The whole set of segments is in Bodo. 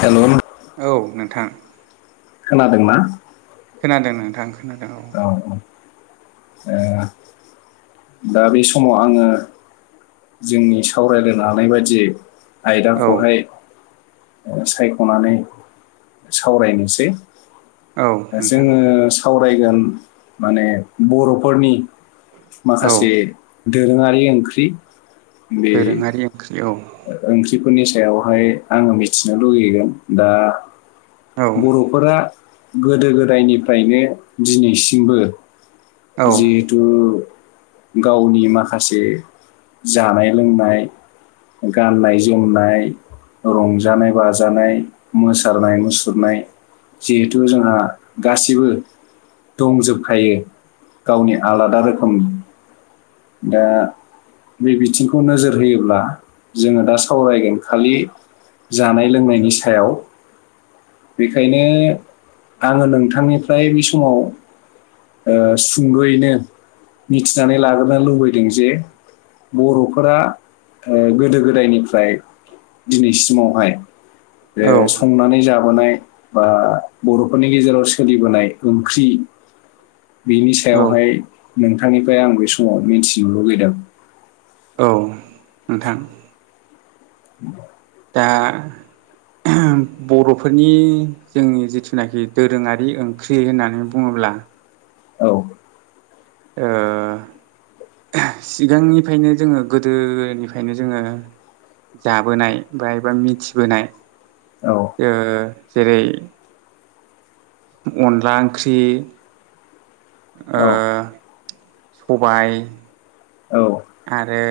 हेलौ। औ नोंथां। खोनादोंना? खोनादों नोंथां खोनादों औ। ओह दा बे समाव आङो जोंनि सावरायलायनो हानाय बायदियै औ आयदाखौहाय। सायख'नानै सावरायनोसै औ नोंथां जोङो सावरायगोन माने बर'फोरनि माखासे औ दोरोङारि ओंख्रि बे दोरोङारि ओंख्रि औ ओंख्रिफोरनि स सायावहाय आङो मिथिनो लुुबैगोन दा औ बर'फोरा गोदो गोदायनिफ्रायनो दिनैसिमबो औ जिहेथु गावनि माखासे जानाय लोंनाय गाननाय जोमनाय रंजानाय बाजानाय मोसानाय मुसुरनाय जिहेथु जोंहा गासिबो दंजोबखायो गावनि आलादा रोखोम ओ बे बिथिंखौ नोजोर होयोब्ला जोङो दा सावरायगोन खालि जानाय लोंनायनि सायाव बेखायनो आङो नोंथांनिफ्राय बि समाव ओ सुंद'यैनो मिथिनानै लाग्रोनो लुबैदों जे बर'फोरा ओ गोदो गोदायनिफ्राय दिनैसिमावहाय बे औ संनानै जाब। नाय बा बर'फोरनि गेजेराव सोलिबोनाय ओंख्रि। बिनि औ सायावहाय नोंथांनिफ्राय आं बै समाव मिथिनो लुगैदों। औ नोंथां। [unintelligible] ओ बर'फोरनि जोंनि जिथुनाखि दोरोङारि ओंख्रि होननानै बुङोब्ला बा औ ओ सिगांनिफ्रायनो जोङो गोदोनिफ्रायनो जोङो जाबोनाय बा एबा मिथिबोनाय औ ओ जेरै अनला ओंख्रि ओ औ सबाय औ आरो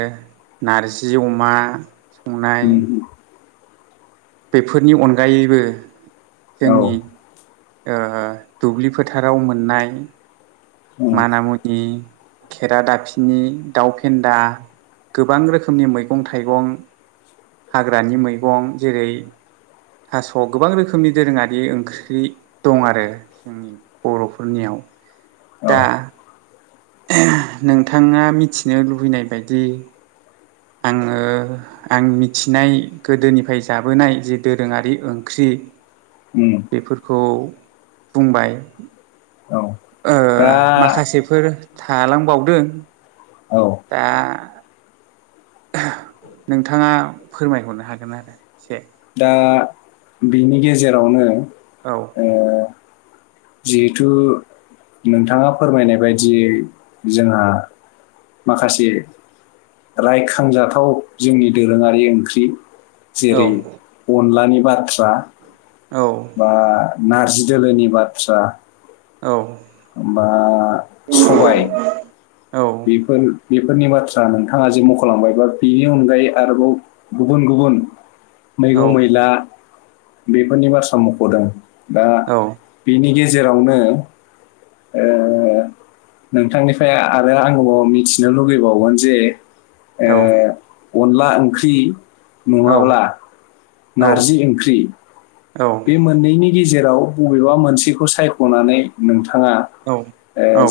नारजि अमा संनाय उम बेफोरनि अनगायैबो औ जोंनि ओ दुब्लि फोथाराव मोननाय उम माना मुनि खेरा दाफिनि दाउ फेन्दा गोबां रोखोमनि मैगं थाइगं हाग्रानि मैगं जेरै थास गोबां रोखोमनि दोरोङारि ओंख्रि दं आरो जोंनि बरफोरनियाव [inaudible] दा नोंथाङा मिथिनो लुबैनाय बायदि आङो आं मिथिनाय गोदोनिफ्राय जाबोनाय जे दोरोङारि ओंख्रि उम बेफोरखौ बुंबाय औ ओ दा माखासेफोर थालांबावदों औ दा [inaudible] नोंथाङा फोरमायहरनो हागोन आरो एसे दा बिनि गेजेरावनो औ जिहेथु नोंथाङा फोरमायनाय बायदियै जोंहा माखासे रायखांजाथाव जोंनि दोरोङारि ओंख्रि औ जेरै अनलानि बाथ्रा औ बा नारजि दोलोनि बाथ्रा औ होनबा सबाय औ बेफोर बेफोरनि बाथ्रा नोंथाङा जे मखलांबाय बा बेनि अनगायै आरोबाव गुबुन गुबुन औ मैगं मैला बेफोरनि बाथ्रा मखदों दा औ बेनि गेजेरावनो ओ नोंथांनिफ्राय आरो आं मिथिनो लुगैबावगोन जे औ अनला ओंख्रि नङाब्ला नारजि ओंख्रि बे मोननैनि नि गेजेराव बबेबा मोनसेखौ सायखनानै नोंथां बिथाङा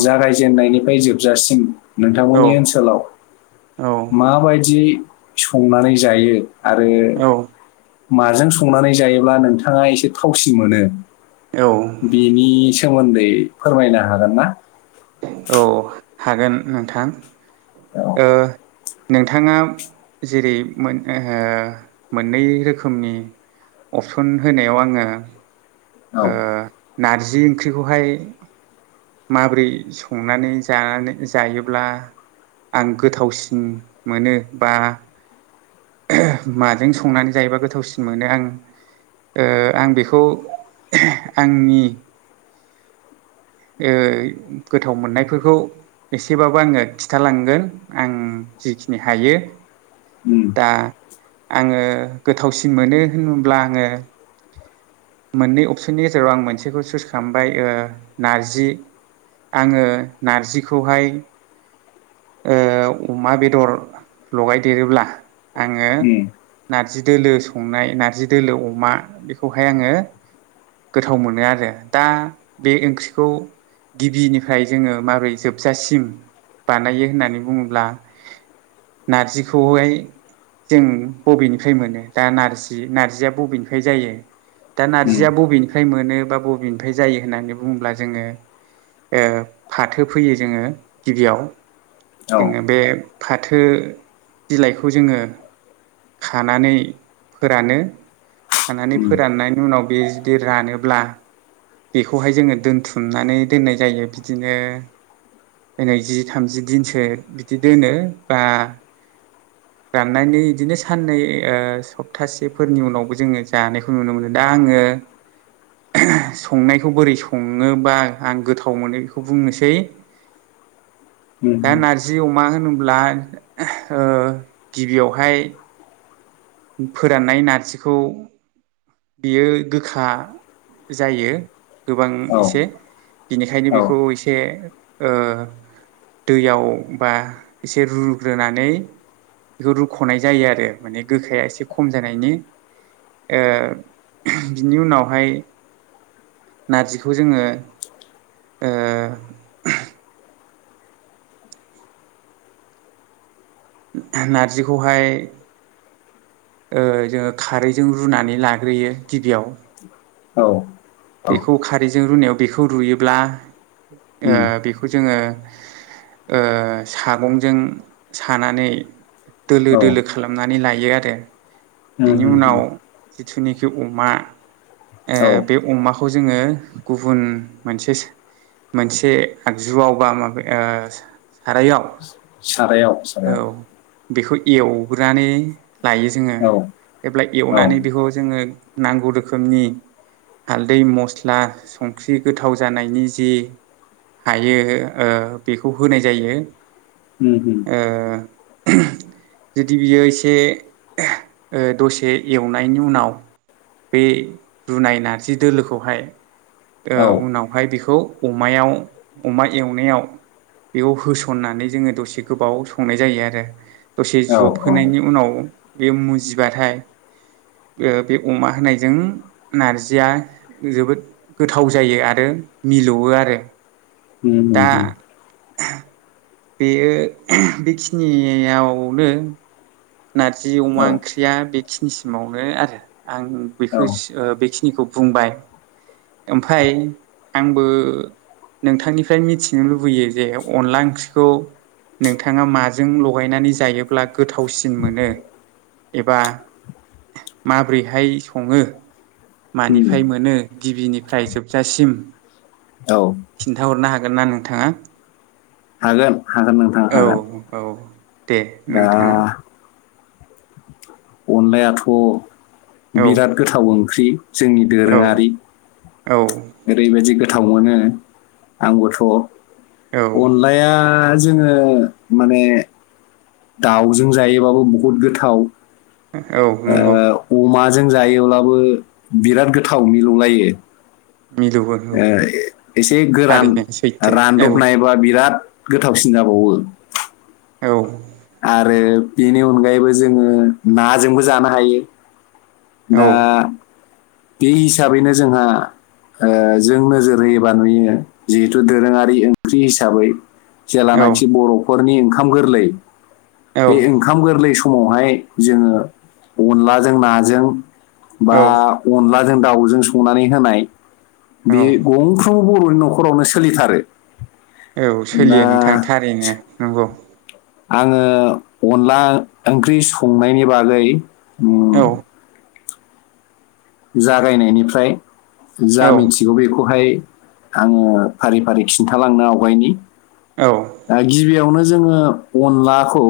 जागायजेननायनिफ्राय जोबजासिम नोंथांमोननि ओनसोलाव माबायदि संनानै जायो आरो औ माजों संनानै जायोब्ला नोंथाङा एसे थावसिन मोनो औ बेनि सोमोन्दै फोरमायनो हागोन ना औ हागोन नोंथां औ नोंथाङा जेरै मोननै रोखोमनि अपसन होनायाव आङो औ नारजि ओंख्रिखौहाय माबोरै संनानै जानानै जायोब्ला आं गोथावसिन मोनो बा माजों संनानै जायोबा गोथावसिन मोनो आं ओ आं बेखौ आंनि ओ गोथाव मोननायफोरखौ एसेबाबो आङो खिथालांगोन आं जिखिनि हायो उम दा आङो गोथावसिन मोनो होनोब्ला आङो मोननै अपसननि गेजेराव आं मोनसेखौ चुस खालामबाय ओ नारजि आङो नारजिखौहाय ओ अमा बेदर लगायदेरोब्ला आङो उम नार जि दोलो संनाय नारजि दोलो अमा बेखौहाय आङो गोथाव मोनो आरो दा बे ओंख्रिखौ गिबिनिफ्राय जोङो माबोरै जोबजासिम बानायो होननानै बुङोब्ला नारजिखौहाय जों बबेनिफ्राय मोनो दा नारजि नार्जिया बबेनिफ्राय जायो दा उम नार्जिया बबेनिफ्राय मोनो बा बबेनिफ्राय जायो होननानै बुङोब्ला जोङो ओ फाथो फैयो जोङो गिबियाव औ जोङो बे फाथो बिलाइखौ जोङो खानानै फोरानो खानानै उम फोराननायनि उनाव बे जुदि रानोब्ला बेखौहाय जोङो दोनथुमनानै दोननाय जायो बिदिनो ओइनै जि थामजि दिनसो बिदि दोनो बा [inaudible] राननानै इदिनो साननै ओ सप्तासेफोरनि उनावबो जोङो जानायखौ नुनो मोनो दा आङो [unintelligible] संनायखौ बोरै सङोबा आं गोथाव मोनो बेखौ बुंनोसै दा उम नारजि अमा होनो ब्ला ओ गिबियावहाय फोराननाय नारजिखौ बियो गोखा जायो गोबां औ एसे बिनिखायनो औ बिखौ एसे ओ दैयाव बा एसे रुग्रोनानै बेखौ रुख'नाय जायो आरो माने गोखाया एसे खम जानायनि ओ बिनि उनावहाय नारजिखौ जोङो ओ नारजिखौहाय ओ जोङो खारैजों रुनानै लाग्रोयो गिबियाव औ बेखौ खारैजों रुनायाव बेखौ रुयोब्ला ओ उम बेखौ जोङो ओ सागंजों सानानै दोलो औ दोलो खालामनानै लायो आरो उम बिनि उम उनाव उम जिथु जिनिखि अमा ओ औ बे अमाखौ खौ जोङो गुबुन मोनसे मोनसे आगजुआव बा माबे ओ सारायाव सारायाव औ सारायाव बेखौ एवग्रोनानै लायो जोङो औ एब्ला औ एवनानै बेखौ जोङो नांगौ रोखोमनि हाल दै मस्ला संख्रि गोथाव जानायनि जि हायो ओ बेखौ होनाय जायो होम होम ओ [inaudible] जुदि बियो एसे ओ दसे एवनायनि उनाव बे रुनाय नारजि दोलोखौहाय ओ औ उनावहाय बेखौ खौ अमायाव अमा एवनायाव बेयाव होसननानै जोङो दसे गोबाव संनाय जायो आरो दसे जब औ होनायनि उनाव बे मुजिबाथाय बे अमा होनायजों नारजिया जोबोद गोथाव जायो आरो मिलौवो आरो उम उम दा उम बेयो बेखिनियावनो नारजि अमा औ ओंख्रिया बेखिनिसिमावनो आरो आं बेखौ औ बेखिनिखौ बुंबाय ओमफ्राय आंबो नोंथांनिफ्राय मिथिनो लुबैयो जे अनला ओंख्रिखौ नोंथाङा माजों लगायनानै जायोब्ला गोथावसिन जों मोनो एबा माबोरैहाय सङो उम मानिफ्राय मोनो गिबिनिफ्राय जोबजासिम औ खिन्थाहरनो हागोन हागोन ना नोंथाङा? हागोन हागोन नोंथां औ हागोन औ दे दा नोंथाङा अनलायाथ औ बिराद गोथाव ओंख्रि जोंनि औ दोरोङारि औ ओरैबायदि गोथाव मोनो आंबोथ औ अनलाया जोङो माने दावजों जायोबाबो बुहुद गोथाव औ नंगौ जों जायोब्लाबो बिराद गोथाव मिलौलायो मिलौवो औ एसे गोरान थारैनो सैथो रानदबनायबा बिराद गोथाव सिन जाबावो औ आरो बेनि अनगायैबो जोङो नाजोंबो जानो हायो औ दा बे हिसाबैनो जोंहा जों नोजोर होयोबा नुयो जिहेथु दोरोङारि ओंख्रि हिसाबै जेेलानाखि बर'फोरनि ओंखाम गोरलै बे ओंखाम गोरलै समावहाय जोङो अनलाजों नाजों बा औ अनला जों दाउजों संनानै होनाय औ बे गंफ्रोमबो बर'नि न'खरावनो सोलिथारो औ दा सोलियो नोंथां थारैनो नंगौ आङो अनला ओंख्रि संनायनि बागै उम, औ जागायनायनिफ्राय जा औ मिथिगौ बेखौ खौहाय आङो फारि फारि खिन्थालांनो आवगायनि औ दा गिबियावनो जोङो अनलाखौ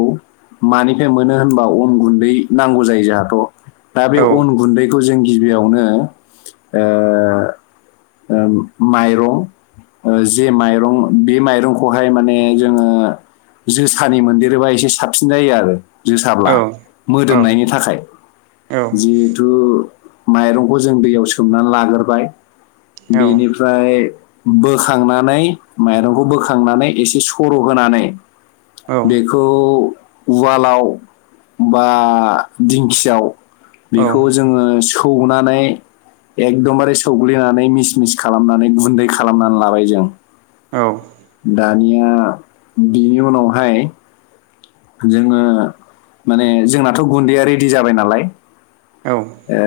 मानिफ्राय मोनो होनबा अन गुन्दै नांगौ जायो जोंहाथ दा बे औ अन गुन्दैखौ जों गि बियावनो माइरं जे माइरं बे माइरंखौहाय माने जोङो जोसानि मोनदेरोबा एसे साबसिन जायो आरो जोसाब्ला औ औ मोदोमनायनि थाखाय औ जिहेथु माइरंखौ जों दैयाव सोमनानै लाग्रोबाय औ बेनिफ्राय बोखांनानै माइरंखौ बोखांनानै एसे सर होनानै औ नानै बेखौ उवालाव बा दिंखियाव बेखौ जोङो सौनानै एकदमबारे सौग्लिनानै मिस मिस खालामनानै गुन्दै खालामनानै लाबाय जों औ दानिया बिनि उनावहाय जोङो माने जोंनाथ' गुन्दैया रेडि जाबाय नालाय औ ओ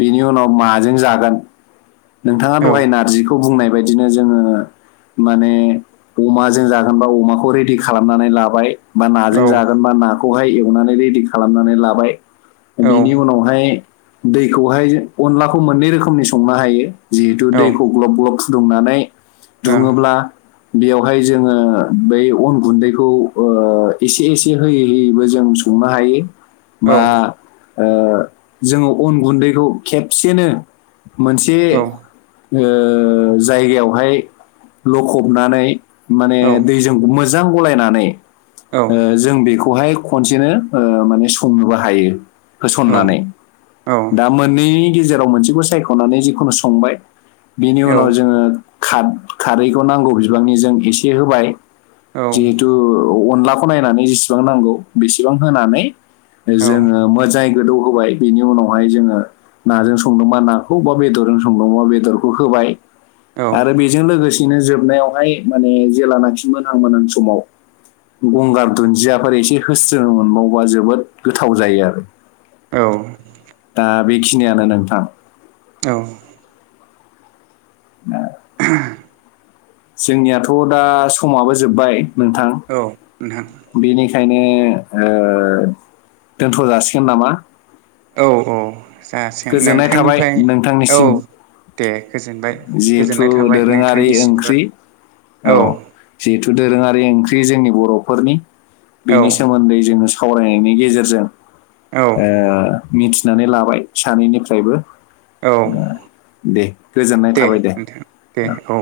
बिनि उनाव माजों जागोन? नोंथाङा दहाय नारजिखौ बुंनाय बायदिनो जोङो माने अमाजों जागोनबा अमाखौ रेडि खालामनानै लाबाय बा नाजों जागोनबा नाखौ खौहाय एवनानै रेडि खालामनानै लाबाय बिनि उनावहाय दैखौहाय अनलाखौ मोननै रोखोमनि संनो हायो जिहेतु औ दैखौ ग्लब ग्लब फुदुंनानै दुङोब्ला बेयावहाय जोङो बै अन गुन्दैखौ एसे एसे होयै होयैबो जों संनो हायो। बा ओ जोङो अन गुन्दैखौ खेबसेनो मोनसे औ जायगायावहाय लखबनानै माने ओं दैजों मोजां गलायनानै औ औ ओ जों बेखौ खौहाय खनसेनो ओ माने संनोबो हायो होसननानै दा मोननैनि गेजेराव मोनसेखौ सायख'नानै जिखुनु संबाय बिनि उनाव जोङो खारैखौ नांगौ बिबांनि जों एसे होबाय औ औ जिहेथु अनलाखौ नायनानै जेसेबां नांगौ बेसेबां होनानै जोङो औ मोजाङै गोदौ होबाय बेनि उनावहाय जोङो नाजों संदोंबा नाखौ बा बेदरजों संदोंबा बेदरखौ होबाय औ आरो बेजों लोगोसेनो जोबनायावहाय माने जेलानाखि मोनहां मोनहां समाव गंगार दुन्दियाफोर एसे होस्रोनो मोनबावबा जोबोद गोथाव जायो आरो। औ दा बेखिनियानो नोंथां औ [unintelligible] जोंनियाथ' दा समाबो जोबबाय नोंथां [unintelligible] बेखायनो ओ दोनथ' जासिगोन नामा? औ औ जासिगोन गोजोननाय थाबाय नोंथांनिफ्राय औ नोंथांनिसिम दे गोजोनबाय जिहेथु गोजोननाय थाबाय दोरोङारि नोंथांनिसिमबो। ओंख्रि औ जिहेथु दोरोङारि ओंख्रि जोंनि बर'फोरनि औ बेनि सोमोन्दै जोङो सावरायनायनि गेजेरजों औ ओ मिथिनानै लाबाय सानैनिफ्रायबो औ दे गोजोननाय थाबाय दे। नोंथां दे औ